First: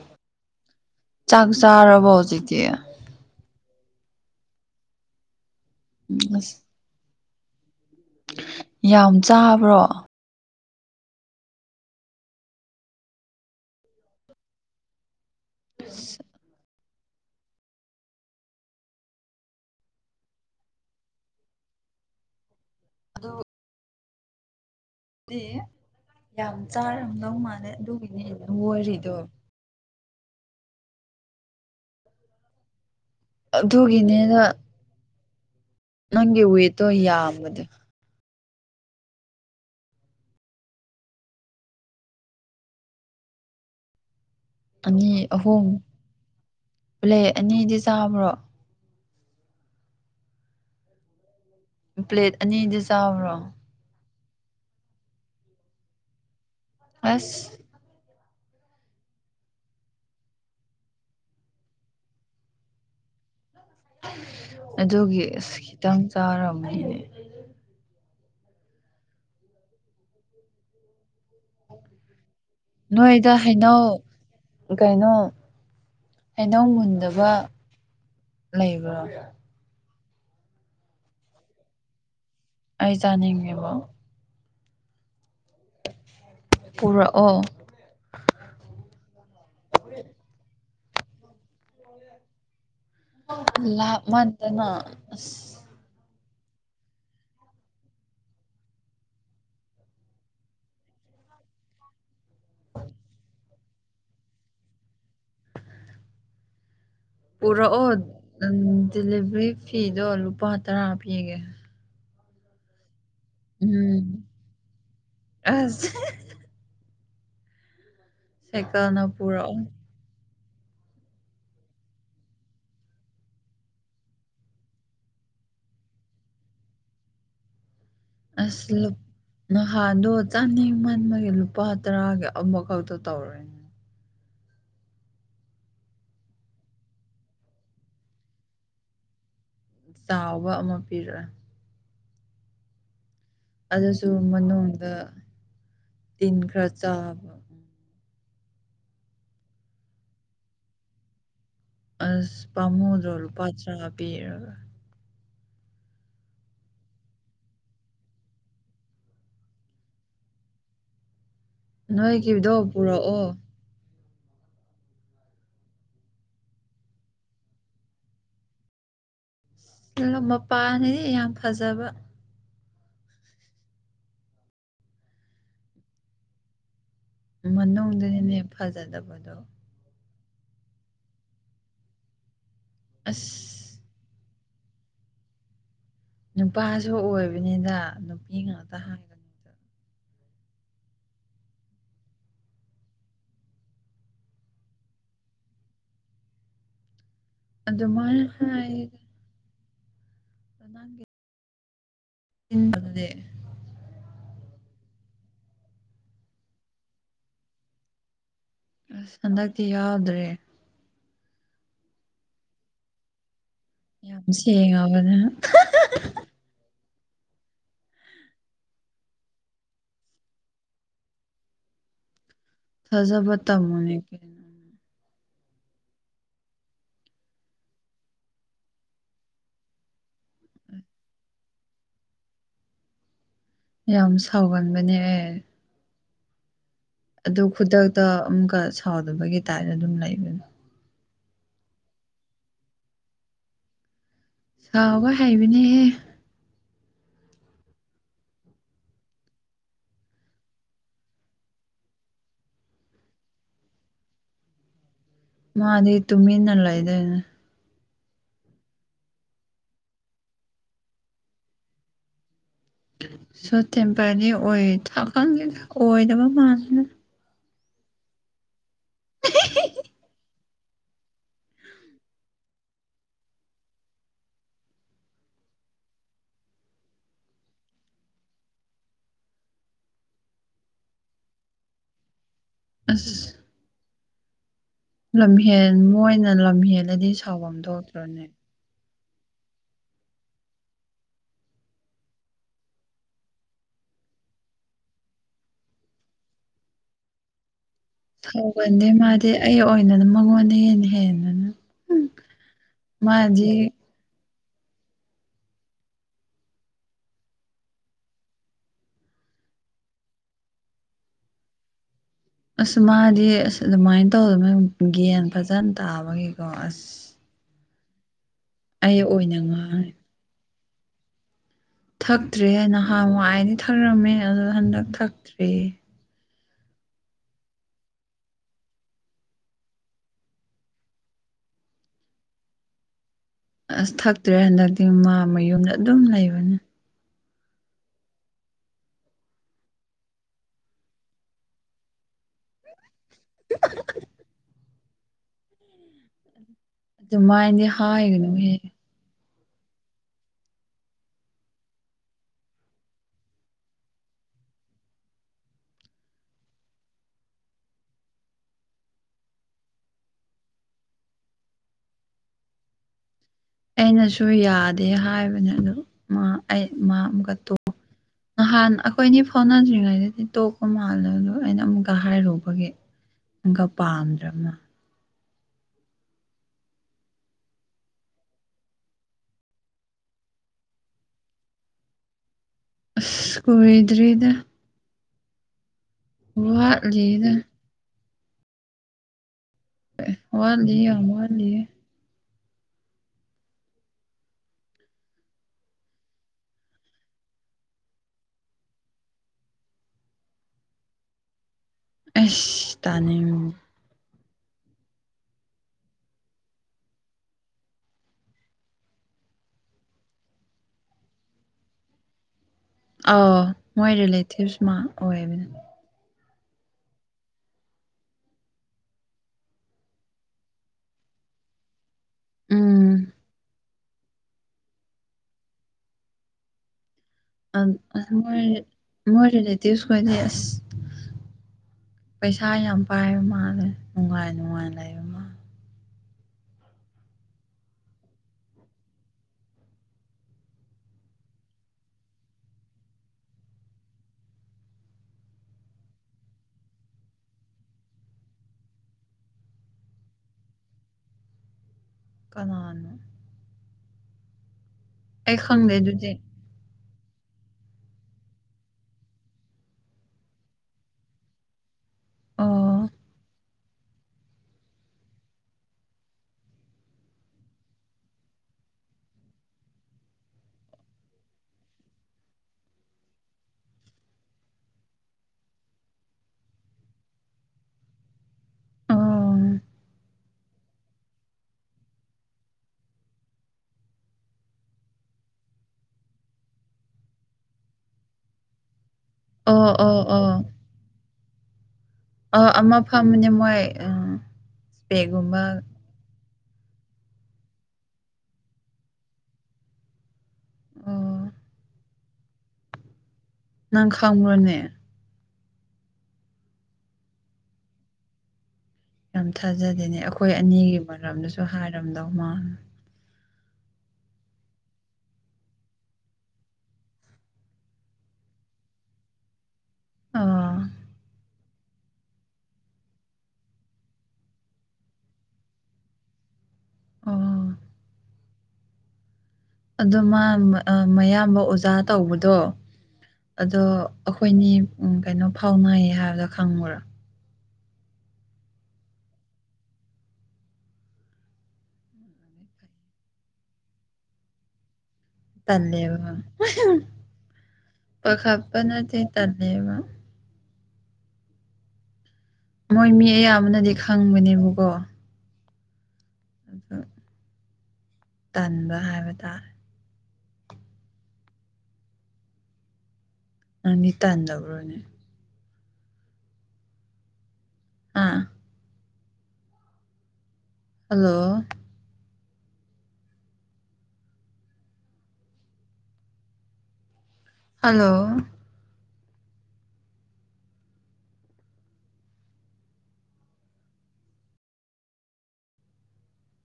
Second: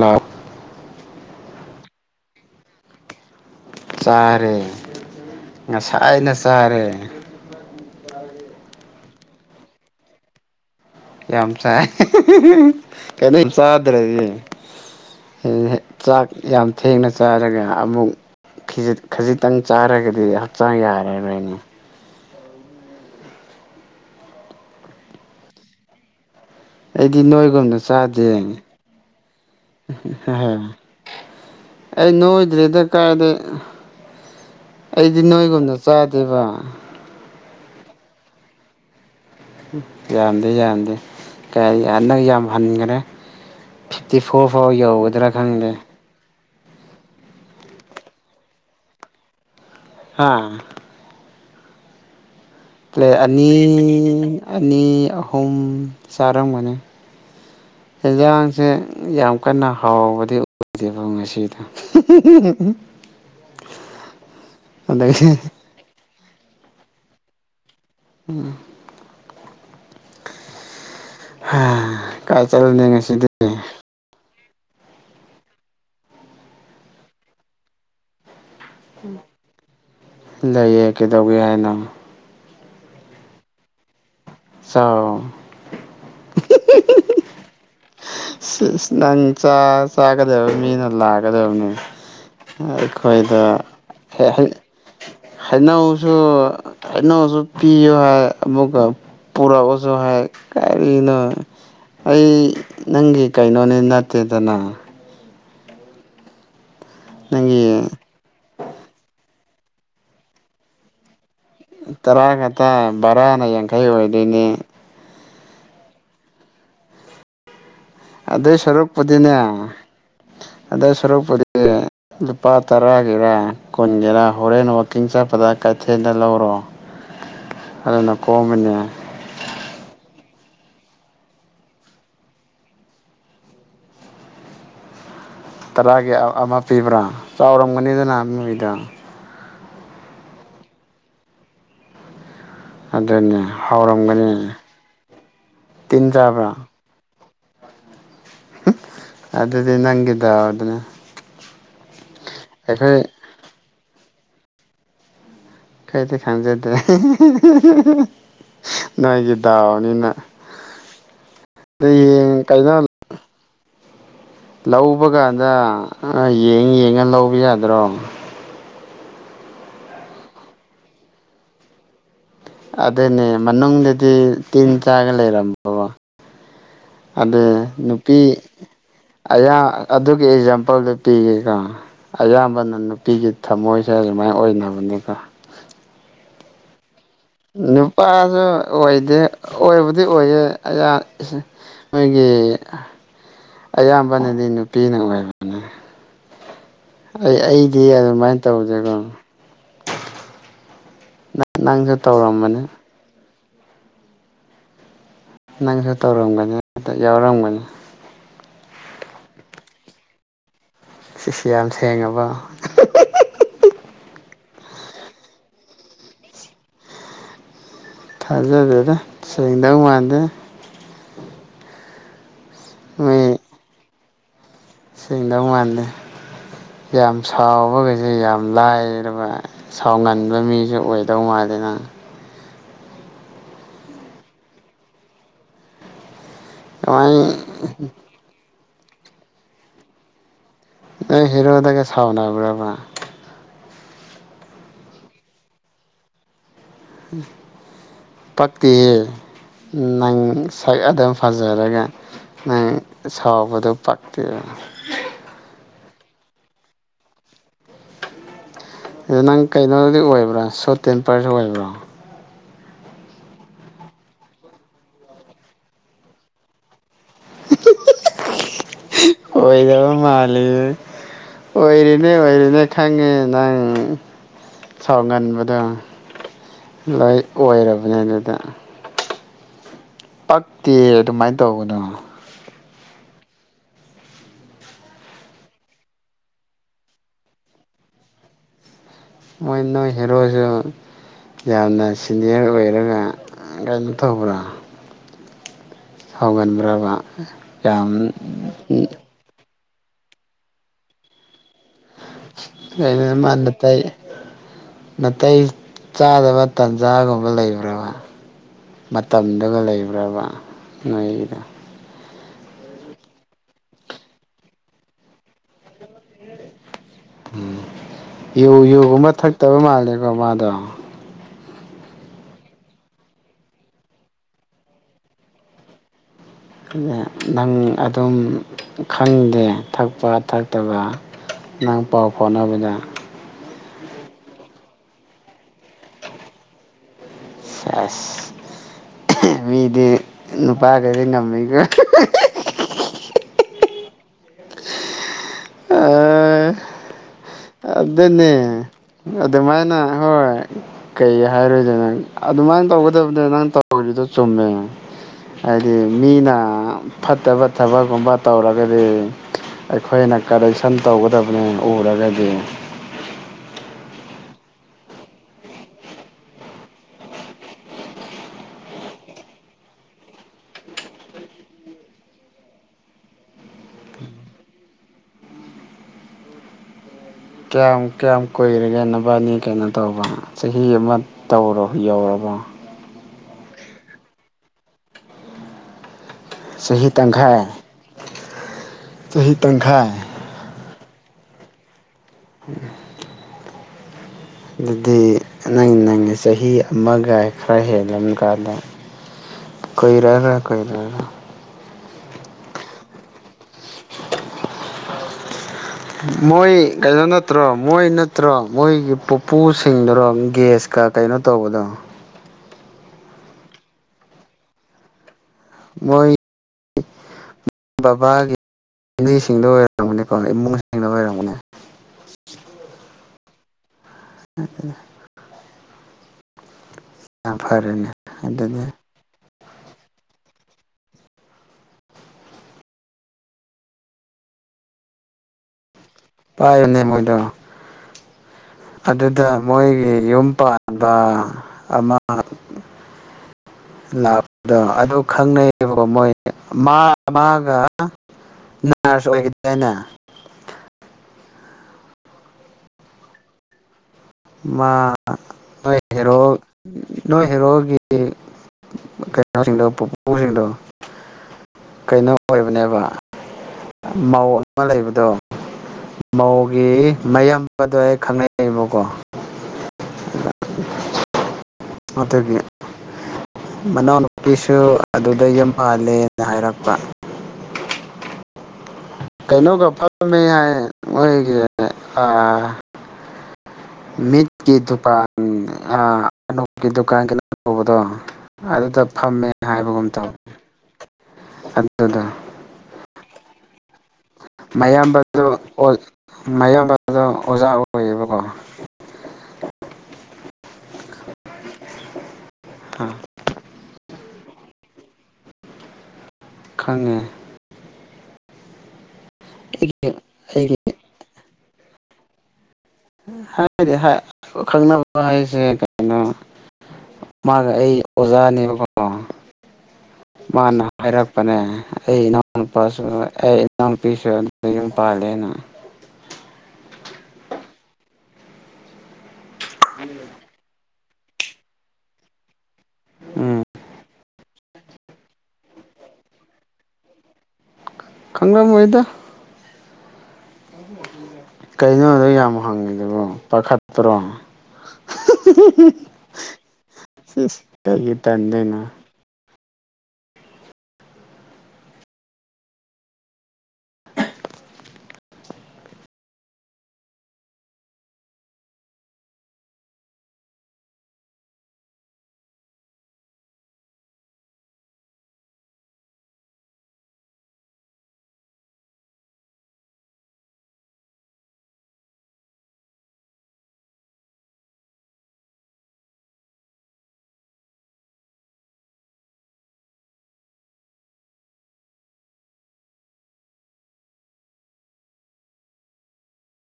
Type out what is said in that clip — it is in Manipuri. ꯂꯞ ꯆꯥꯛ ꯆꯥꯔꯕꯣ ꯍꯧꯖꯤꯛꯇꯤ ꯆꯥꯔꯦ ꯉꯁꯥꯏꯅ ꯑꯁ ꯆꯥꯔꯦ ꯌꯥꯝ ꯆꯥꯕ꯭ꯔꯣ ꯌꯥꯝ ꯆꯥꯏ ꯀꯩꯅꯣꯍꯦ ꯆꯥꯗ꯭ꯔꯗꯤ [inaudible] ꯆꯥꯛ ꯌꯥꯝ ꯊꯦꯡꯅ ꯆꯥꯔꯒ ꯑꯃꯨꯛ ꯈꯖꯤꯛꯇꯪ ꯆꯥꯔꯒꯗꯤ ꯍꯛꯆꯥꯡ ꯌꯥꯔꯔꯣꯏꯅꯦ ꯑꯗꯣ ꯗꯤ ꯌꯥꯝ ꯑꯩꯗꯤ ꯆꯥꯔꯝꯗꯧ ꯃꯥꯜꯂꯦ ꯅꯣꯏꯒꯨꯝꯅ ꯑꯗꯨꯒꯤꯅꯦ ꯆꯥꯗꯦ ꯅꯣꯏꯔꯤꯗꯣ ꯑꯩ ꯅꯣꯏꯗ꯭ꯔꯦꯗ ꯀꯥꯏꯗꯩ ꯑꯗꯨꯒꯤꯅꯦꯅ ꯑꯩꯗꯤ ꯅꯣꯏ [inaudible] ꯅꯪꯒꯤ ꯋꯦꯠꯇꯣ ꯌꯥꯝꯃꯗꯤ ꯎꯝ ꯌꯥꯝꯗꯦ ꯌꯥꯝꯗꯦ [inaudible] ꯅꯪ ꯌꯥꯝ ꯍꯟꯒꯔꯦ ꯐꯤꯚꯇꯤ ꯐꯣꯔ ꯐꯥꯎ ꯑꯅꯤ ꯌꯧꯒꯗ꯭ꯔ ꯑꯍꯨꯝ ꯈꯪꯗꯦ ꯄ꯭ꯂꯦꯠ ꯑꯅꯤꯗꯤ ꯆꯥꯕ꯭ꯔꯣ ꯍꯥ ꯄ꯭ꯂꯦꯠ ꯑꯅꯤꯗꯨ ꯄ꯭ꯂꯦꯠ ꯑꯅꯤ ꯑꯅꯤ ꯑꯍꯨꯝ ꯆꯥꯔꯝꯒꯅꯤ ꯑꯁ ꯏꯟꯖꯥꯡꯁꯦ ꯌꯥꯝ ꯀꯟꯅ ꯍꯥꯎꯕꯗꯤ ꯑꯣꯏꯗꯦꯕ ꯉꯁꯤꯗꯤ [unintelligible] ꯑꯗꯨꯒꯤ ꯑꯗꯒꯤ ꯑꯁ ꯈꯤꯇꯪ ꯆꯥꯔꯝꯅꯤꯅꯦ ꯎꯝ [unintelligible] ꯀꯥꯏ ꯆꯠꯂꯨꯅꯤ ꯉꯁꯤꯗꯤ ꯅꯣꯏꯗ ꯍꯩꯅꯧ ꯀꯩꯅꯣ ꯍꯩꯅꯧ ꯃꯨꯟꯗꯕ ꯂꯩꯕ꯭ꯔꯣ ꯂꯩꯌꯦ ꯀꯩꯗꯧꯒꯦ ꯍꯥꯏꯅꯣ ꯑꯩ ꯆꯥꯅꯤꯡꯉꯦꯕ ꯆꯥꯎ ꯄꯨꯔꯛꯑꯣ ꯁꯦꯁ ꯅꯪ ꯆꯥ ꯆꯥꯒꯗꯕ ꯃꯤꯅ ꯂꯥꯛꯒꯗꯕꯅꯦ ꯑꯩꯈꯣꯏꯗ ꯍꯦꯛ ꯍꯩ ꯂꯥꯞꯃꯟꯗꯅ ꯑꯁ ꯍꯩꯅꯧꯁꯨ ꯍꯩꯅꯧꯁꯨ ꯄꯤꯌꯨ ꯍꯥꯏ ꯑꯃꯨꯛꯀ ꯄꯨꯔꯛꯎꯁꯨ ꯍꯥꯏ ꯀꯔꯤꯅꯣ ꯑꯩ ꯅꯪꯒꯤ ꯀꯩꯅꯣꯅꯤ ꯅꯠꯇꯦꯗꯅ ꯅꯪꯒꯤ ꯄꯨꯔꯛꯑꯣ ꯗꯦꯂꯤꯚꯔꯤ ꯐꯤꯗꯣ ꯂꯨꯄꯥ ꯇꯔꯥ ꯄꯤꯒꯦ ꯇꯔꯥ ꯈꯛꯇ ꯕꯔꯥꯅ ꯌꯥꯡꯈꯩ ꯎꯝ ꯑꯣꯏꯗꯣꯏꯅꯦ ꯑꯁ ꯑꯗꯨꯏ ꯁꯥꯏꯀꯜꯅ ꯁꯔꯨꯛꯄꯨꯗꯤꯅꯦ ꯄꯨꯔꯛꯑꯣ ꯑꯗꯨꯏ ꯁꯔꯨꯛꯄꯨꯗꯤ ꯂꯨꯄꯥ ꯇꯔꯥꯒꯤꯔ ꯀꯨꯟꯒꯤꯔꯥ ꯍꯣꯔꯦꯟ ꯋꯥꯛꯀꯤꯡ ꯆꯠꯄꯗ ꯀꯩꯊꯦꯜꯗ ꯂꯧꯔꯣ ꯑꯗꯨꯅ ꯑꯁ ꯀꯣꯝꯃꯅꯤ ꯂꯨꯞ ꯅꯍꯥꯟꯗꯣ ꯆꯥꯅꯤꯡ ꯃꯟꯕꯒꯤ ꯂꯨꯄꯥ ꯇꯔꯥꯒꯤ ꯑꯃꯈꯛꯇ ꯇꯧꯔꯦ ꯇꯔꯥꯒꯤ ꯑꯝ ꯑꯃ ꯄꯤꯕ꯭ꯔꯥ ꯆꯥꯎꯔꯝꯒꯅꯤꯗꯅ ꯅꯣꯏꯗꯣ ꯆꯥꯎꯕ ꯑꯃ ꯄꯤꯔꯛꯑꯦ ꯑꯗꯨꯅꯦ ꯑꯗꯨꯁꯨ ꯍꯥꯎꯔꯝꯒꯅꯤ ꯃꯅꯨꯡꯗ ꯇꯤꯟ ꯈꯔ ꯆꯥꯕ ꯑꯗꯨꯗꯤ ꯅꯪꯒꯤ ꯗꯥꯎꯗꯅꯦ ꯑꯁ ꯄꯥꯝꯃꯨꯗ꯭ꯔꯣ ꯂꯨꯄꯥ ꯇ꯭ꯔꯥ ꯄꯤꯔꯒ ꯈꯔꯗꯤ ꯈꯪꯗꯦꯗ ꯅꯣꯏꯒꯤ ꯗꯥꯎꯅꯤꯅ ꯑꯗꯨ ꯌꯦꯡ ꯅꯣꯏꯒꯤꯔꯗꯣ ꯀꯩꯅꯣ ꯄꯨꯔꯛꯑꯣ ꯂꯧꯕ ꯀꯥꯟꯗ ꯑꯥ ꯌꯦꯡ ꯌꯦꯡꯉ ꯂꯧꯕ ꯌꯥꯗ꯭ꯔꯣ [unintelligible] ꯃꯄꯥꯟꯗꯗꯤ ꯌꯥꯝ ꯐꯖꯕ ꯑꯗꯨꯅꯦ ꯃꯅꯨꯡꯗꯗꯤ ꯇꯤꯟ ꯆꯥꯔꯒ ꯂꯩꯔꯝꯃꯕꯣ ꯑꯗꯦ ꯅꯨꯄꯤ ꯃꯅꯨꯡꯗꯅꯤꯅꯦ ꯐꯖꯗꯕꯗꯣ ꯑꯌꯥꯝ ꯑꯗꯨꯒꯤ ꯑꯦꯛꯖꯥꯝꯄꯜꯗꯨ ꯄꯤꯒꯦꯀꯣ ꯑꯌꯥꯝꯕꯅ ꯅꯨꯄꯤꯒꯤ ꯑꯁ ꯊꯝꯃꯣꯏ ꯖꯦ ꯑꯗꯨꯃꯥꯏ ꯑꯣꯏꯅꯕꯅꯦ ꯀꯣ ꯅꯨꯄꯥꯁꯨ ꯑꯣꯏ ꯅꯨꯄꯥꯖꯨ ꯑꯣꯏꯗꯦ ꯑꯣꯏꯕꯗꯤ ꯑꯣꯏꯌꯦ ꯑꯌꯥ ꯏꯁꯤ ꯃꯣꯏꯒꯤ ꯑꯌꯥꯝꯕꯅꯗꯤ ꯅꯨꯄꯤꯅ ꯑꯣꯏꯕꯅꯦ ꯑꯩ ꯑꯩꯗꯤ ꯑꯗꯨꯃꯥꯏꯅ ꯑꯗꯨꯃꯥꯏꯟ ꯇꯧꯗꯦꯀꯣ ꯃꯃꯥꯡꯒꯤ ꯅꯪꯖꯨ ꯇꯧꯔꯝꯃꯅꯤ ꯅꯪꯁꯨ ꯇꯧꯔꯝꯒꯅꯤ ꯍꯥꯏꯐꯦꯠ ꯌꯥꯎꯔꯝꯒꯅꯤ ꯑꯁ ꯍꯟꯗꯛꯇꯤ ꯌꯥꯎꯗ꯭ꯔꯦ ꯁꯤꯁ ꯌꯥꯝ ꯁꯦꯡꯉꯕꯣ ꯌꯥꯝ ꯁꯦꯡꯉꯕꯅꯦ ꯊꯥꯖꯗꯦꯗꯥ ꯁꯦꯡꯗꯧ ꯃꯥꯟꯗꯦ ꯊꯥꯖꯕ ꯃꯤ ꯇꯝꯃꯨꯅꯦ ꯀꯩꯅꯣ ꯁꯦꯡꯗꯧ ꯃꯥꯟꯗꯦ ꯌꯥꯝ ꯁꯥꯎꯕꯒꯩꯖꯦ ꯌꯥꯝ ꯂꯥꯏꯔꯕ ꯁꯥꯎꯒꯟꯕ ꯃꯤꯁꯨ ꯑꯣꯏꯗꯧ ꯃꯥꯜꯂꯦ ꯅꯪ ꯌꯥꯝ ꯁꯥꯎꯒꯟꯕꯅꯦ ꯑꯩ ꯀꯃꯥꯏ ꯑꯗꯨ ꯈꯨꯗꯛꯇ ꯑꯃꯨꯛꯀ ꯁꯥꯎꯗꯕꯒꯤ ꯇꯥꯏꯞꯅ ꯑꯗꯨꯝ ꯂꯩꯕꯅꯦ ꯅꯣꯏ ꯍꯦꯔꯣꯗꯒ ꯁꯥꯎꯅꯕ꯭ꯔꯥ ꯕꯥ ꯁꯥꯎꯕ ꯍꯩꯕꯅꯦꯍꯦ ꯍꯨꯝ ꯄꯛꯇꯦꯌꯦ ꯅꯪ ꯁꯛ ꯑꯗꯨꯝ ꯐꯖꯔꯒ ꯅꯪ ꯁꯥꯎꯕꯗꯣ ꯄꯛꯇꯦꯕ ꯃꯥꯗꯤ ꯇꯨꯃꯤꯟꯅ ꯂꯩꯗꯣꯏꯅꯦ ꯑꯦ ꯅꯪ ꯀꯩꯅꯣꯗꯤ ꯑꯣꯏꯕ꯭ꯔꯥ ꯁꯣꯔꯠ ꯇꯦꯝꯄꯔꯖꯨ ꯑꯣꯏꯕ꯭ꯔꯣ ꯁꯣꯔꯠ ꯇꯦꯝꯄꯔꯗꯤ ꯑꯣꯏ ꯊꯀꯟꯗꯦꯗ ꯑꯣꯏꯗꯕ ꯃꯥꯜꯂꯦꯗ ꯑꯣꯏꯗꯕ ꯃꯥꯜꯂꯦꯌꯦ ꯑꯣꯏꯔꯤꯅꯦ ꯑꯣꯏꯔꯤꯅꯦ ꯈꯪꯉꯦ ꯅꯪ ꯁꯥꯎꯒꯟꯕꯗꯣ ꯂꯣꯏ ꯑꯣꯏꯔꯕꯅꯦ ꯑꯗꯨꯗ ꯄꯛꯇꯦꯑꯦ ꯑꯗꯨꯃꯥꯏꯟ ꯇꯧꯒꯅꯣ ꯑꯁ ꯂꯝꯍꯦꯟ ꯃꯣꯏꯅ ꯂꯝꯍꯦꯜꯂꯗꯤ ꯁꯥꯎꯕꯝ ꯊꯣꯛꯇ꯭ꯔꯣꯅꯦ ꯃꯣꯏ ꯅꯣꯢ ꯍꯦꯔꯣꯖꯨ ꯌꯥꯝꯅ ꯁꯤꯅꯤꯌꯔ ꯑꯣꯏꯔꯒ ꯀꯩꯅꯣ ꯇꯧꯕ꯭ꯔꯥ ꯁꯥꯎꯒꯟꯕ꯭ꯔꯕ ꯌꯥꯝ ꯐꯕꯅꯦ ꯃꯥꯗꯤ ꯑꯩ ꯑꯣꯏꯅ ꯃꯉꯣꯟꯗ ꯍꯦꯟꯅ ꯍꯦꯟꯕꯅꯦ꯫ ꯑꯦ ꯃꯅꯇꯥꯏ ꯅꯥꯇꯩ ꯆꯥꯗꯕ ꯇꯟꯖꯥꯒꯨꯝꯕ ꯂꯩꯕ꯭ꯔꯕ꯫ ꯃꯇꯝꯗꯨꯒ ꯂꯩꯕ꯭ꯔꯕ ꯅꯣꯏꯗ꯫ ꯑꯁ ꯃꯥꯗꯤ ꯑꯁ ꯑꯗꯨꯃꯥꯏꯅ ꯇꯧꯗꯅ ꯒꯌꯥꯟ ꯐꯖꯅ ꯇꯥꯕꯒꯤꯀꯣ ꯑꯁ꯫ ꯎꯝ ꯌꯨ ꯑꯩ ꯌꯨꯒꯨꯝꯕ ꯑꯣꯏꯅ ꯊꯛꯇꯕ ꯉꯥꯡꯉꯦ ꯃꯥꯜꯂꯦꯀꯣ ꯃꯥꯗꯣ꯫ ꯊꯛꯇ꯭ꯔꯦ ꯅꯍꯥꯟꯋꯥꯏꯗꯤ ꯊꯛꯔꯝꯃꯦ ꯑꯗꯨ ꯍꯟꯗꯛ ꯊꯛꯇ꯭ꯔꯦ꯫ ꯑꯗꯨꯅ ꯅꯪ ꯑꯗꯨꯝ ꯈꯪꯗꯦ ꯊꯛꯄ ꯊꯛꯇꯕ꯫ ꯅꯪ ꯄꯥꯎ ꯐꯥꯎꯅꯕꯗ꯫ ꯑꯁ ꯊꯛꯇ꯭ꯔꯦ ꯍꯟꯗꯛꯇꯤ ꯃꯥ ꯃꯌꯨꯝꯗ ꯑꯗꯨꯝ ꯂꯩꯕꯅꯦ꯫ ꯁꯦꯁ꯫ ꯃꯤꯗꯤ ꯅꯨꯄꯥꯗꯒꯤ ꯉꯝꯃꯤꯒꯣ꯫ [unintelligible] ꯑꯥ ꯑꯗꯨ ꯃꯥꯏꯅꯗꯤ ꯍꯥꯏꯒꯅꯨꯍꯦ꯫ ꯑꯗꯨꯅꯦ ꯑꯗꯨꯃꯥꯏꯅ ꯍꯣꯏ꯫ ꯀꯩ ꯍꯥꯏꯔꯣꯏꯗ ꯅꯪ ꯑꯗꯨꯃꯥꯏꯅ ꯇꯧꯒꯗꯕꯅꯤ ꯅꯪ ꯇꯧꯔꯤꯗꯣ ꯆꯨꯝꯃꯦ꯫ ꯍꯥꯏꯗꯤ ꯃꯤꯅ ꯐꯠꯇꯕ ꯊꯕꯛꯀꯨꯝꯕ ꯇꯧꯔꯒꯗꯤ꯫ ꯑꯩꯈꯣꯏꯅ ꯀꯔꯦꯛꯁꯟ ꯇꯧꯒꯗꯕꯅꯦ ꯎꯔꯒꯗꯤ꯫ ꯑꯩꯅꯁꯨ ꯌꯥꯗꯦ ꯍꯥꯏꯕꯅꯤ ꯑꯗꯨ ꯑꯩ ꯃꯥ ꯑꯃꯨꯛꯀ ꯇꯣꯛ ꯅꯍꯥꯟ ꯑꯩꯈꯣꯏꯅꯤ ꯐꯥꯎꯅꯗ꯭ꯔꯤꯉꯩꯗꯗꯤ ꯇꯣꯛꯄ ꯃꯥꯜꯂꯦꯗꯣ ꯑꯩꯅ ꯑꯃꯨꯛꯀ ꯍꯥꯏꯔꯨꯕꯒꯤ꯫ ꯅꯪꯒ ꯄꯥꯝꯗ꯭ꯔꯕꯅ꯫ ꯀꯌꯥꯝ ꯀꯌꯥꯝ ꯀꯨꯏꯔꯒꯦ ꯅꯚꯅꯤ ꯀꯩꯅꯣ ꯇꯧꯕ ꯆꯍꯤ ꯑꯃ ꯇꯧꯔꯣ ꯌꯧꯔꯕꯣ꯫ ꯑꯁ ꯀꯨꯏꯗ꯭ꯔꯤꯗ꯫ ꯆꯍꯤ ꯋꯥꯠꯂꯤꯗ ꯇꯪꯈꯥꯏ ꯆꯍꯤ ꯇꯪꯈꯥꯏ꯫ ꯋꯥꯠꯂꯤ ꯌꯥꯝ ꯋꯥꯠꯂꯤꯌꯦ꯫ ꯎꯝ꯫ ꯑꯗꯨꯗꯤ ꯅꯪ ꯅꯪꯒꯤ ꯆꯍꯤ ꯑꯃꯒ ꯈꯔ ꯍꯦꯜꯂꯝ ꯀꯥꯟꯗ ꯀꯨꯏꯔꯔꯣꯢ ꯀꯨꯏꯔꯔꯣꯢ꯫ ꯑꯦꯁ ꯇꯥꯅꯤꯡ꯫ ꯃꯣꯏ ꯀꯩꯅꯣ ꯅꯠꯇ꯭ꯔꯣ ꯃꯣꯏ ꯅꯠꯇ꯭ꯔꯣ ꯃꯣꯏꯒꯤ ꯄꯨꯄꯨꯁꯤꯡꯗꯨꯔꯣ ꯒꯦꯁ ꯀꯥ ꯀꯩꯅꯣ ꯇꯧꯕꯗꯣ꯫ ꯑꯧ ꯃꯣꯏ ꯔꯤꯂꯦꯇꯤꯞꯁ ꯃꯥ ꯑꯣꯏꯕꯅꯤ꯫ ꯃꯣꯏ꯫ ꯕꯕꯥꯒꯤꯃꯤꯁꯤꯡꯗꯣ ꯑꯣꯏꯔꯝꯒꯅꯤꯀꯣ ꯏꯃꯨꯡꯁꯤꯡꯗ ꯑꯣꯏꯔꯝꯒꯅꯦ꯫ ꯎꯝ꯫ ꯑꯗꯨꯗ꯫ ꯌꯥꯝ ꯑ ꯐꯔꯦꯅꯦ ꯃꯣꯏ ꯑꯗꯨꯗꯤ ꯃꯣꯏ ꯔꯤꯂꯦꯇꯤꯚꯁ ꯈꯣꯏꯗꯤ ꯑꯁ꯫ ꯄꯩꯁꯥ ꯌꯥꯝ ꯄꯥꯏꯕ ꯃꯥꯜꯂꯦ ꯅꯨꯡꯉꯥꯏ ꯅꯨꯡꯉꯥꯏꯅ ꯂꯩꯕ ꯃꯥꯜꯂꯦ꯫ ꯄꯥꯏꯕꯅꯦ ꯃꯣꯏꯗꯣ꯫ ꯑꯗꯨꯗ ꯃꯣꯏꯒꯤ ꯌꯨꯝ ꯄꯥꯟꯕ ꯑꯃ [unintelligible] ꯂꯥꯛꯄꯗꯣ ꯑꯗꯨ ꯈꯪꯅꯩꯌꯦꯕ ꯃꯣꯏ ꯃꯥ ꯃꯥꯒ ꯅꯥꯛꯑꯁꯨ ꯑꯣꯏꯈꯤꯗꯦꯅꯦ ꯀꯅꯥꯅꯣ꯫ ꯃꯥ ꯑꯩ ꯈꯪꯗꯦ ꯅꯣꯢ ꯑꯗꯨꯗꯤ ꯍꯦꯔꯣ ꯅꯣꯏ ꯍꯦꯔꯣꯒꯤ ꯀꯩꯅꯣ ꯁꯤꯡꯗꯣ ꯄꯨꯄꯨ ꯍꯤꯡꯗꯣ ꯀꯩꯅꯣ ꯑꯣ ꯑꯣꯏꯕꯅꯦꯕ ꯃꯧ ꯑ ꯃ ꯂꯩꯕꯗꯣ ꯃꯧꯒꯤ ꯃꯌꯥꯝ ꯕꯗꯣ ꯑꯩ ꯈꯪꯅꯩꯌꯦꯕꯀꯣ ꯑꯗꯨꯒꯤ ꯃꯅꯥꯎꯅꯨꯄꯤ ꯁꯨ ꯑꯗꯨꯗ ꯌꯨꯝ ꯄꯜꯂꯦꯅ ꯍꯥꯏꯔꯛꯄ ꯑꯣ ꯀꯩꯅꯣꯒ ꯐꯝ ꯃꯦ ꯍꯥꯏꯌꯦ ꯃꯣꯏꯒꯤ ꯑꯥ ꯃꯤꯠꯀꯤ ꯗꯨꯄꯥꯟ ꯑ ꯑꯅꯣꯞꯀꯤ ꯗꯨꯀꯥꯟ ꯀꯩꯅꯣ ꯇꯧꯕꯗꯣ ꯑꯗꯨꯗ ꯐꯝꯃꯦ ꯑꯣ ꯑꯣ ꯑꯣ ꯑꯗꯨ ꯗꯣ ꯑꯣ ꯑꯃ ꯐꯝꯃꯅꯦ ꯃꯣꯏ ꯑꯪ ꯃꯌꯥꯝꯕ ꯗꯨ ꯑꯦꯠ ꯃꯌꯥꯝꯕ ꯗꯣ ꯑꯣꯖꯥ ꯑꯣꯏꯌꯦꯕꯀꯣ ꯑꯣ ꯐ ꯅꯪ ꯈꯪꯕ꯭ꯔꯣꯅꯦ ꯈꯪꯉꯦ ꯌꯥꯝ ꯑꯩꯒꯤ ꯊꯥꯖꯗꯦꯅꯦ ꯑꯩꯈꯣꯏ ꯑꯩꯒꯤ ꯑꯅꯤꯒꯤ ꯃꯔꯝꯗꯁꯨ ꯍꯥꯏꯔꯝꯗꯧ ꯃꯥꯜ__ ꯍꯥꯏ ꯗꯦ ꯍꯥꯏ ꯈꯪꯅꯕ ꯍꯥꯏꯁꯦ ꯀꯩꯅꯣ ꯃꯥꯒ ꯑꯩ ꯑꯣꯖꯥꯅꯦꯕꯒꯣ ꯑꯥ ꯃꯥꯅ ꯍꯥꯏꯔꯛꯄꯅꯦ ꯑꯩ ꯏꯅꯥꯎ ꯅꯨꯄꯥꯁꯨ ꯑꯩ ꯏꯅꯥꯎ ꯅꯨꯄꯤꯁꯨ ꯑꯗꯨ ꯗ ꯌꯨꯝ ꯄꯥꯜꯂꯦꯅ ꯎꯝ ꯑꯗꯣ ꯃꯥ ꯑ ꯃꯌꯥꯝꯕ ꯑꯣꯖꯥ ꯇꯧꯕꯗꯣ ꯎꯝ ꯑꯗꯣ ꯑꯈꯣꯏꯅꯤ ꯎꯝ ꯀꯩꯅꯣ ꯐꯥꯎꯅꯩ ꯍꯥꯏꯕꯗꯣ ꯈꯪꯃꯔꯥ ꯈꯪ ꯂꯝꯃꯣꯏꯗ ꯀꯩꯅꯣ ꯑꯗꯣ ꯌꯥꯝ ꯍꯪꯉꯤꯗꯨꯕꯣ ꯄꯥꯈꯠꯄ꯭ꯔꯣ ꯇꯜꯂꯦꯕ ꯁꯤꯁ ꯀꯩꯒꯤ ꯄꯥꯈꯠꯄ ꯇꯟꯗꯣꯏꯅꯣ ꯅꯠꯇꯦ ꯇꯜꯂꯦꯕ ꯃꯣꯏ ꯃꯤ ꯑꯌꯥꯝꯕꯅꯗꯤ ꯈꯪꯕꯅꯦꯕꯀꯣ ꯑꯗꯨ ꯇꯟꯕ ꯍꯥꯏꯕ ꯇꯥꯔꯦ ꯅꯪꯗꯤ ꯇꯟꯗꯕ꯭ꯔꯣꯅꯦ ꯑꯥ ꯍꯜꯂꯣ ꯍꯜꯂꯣ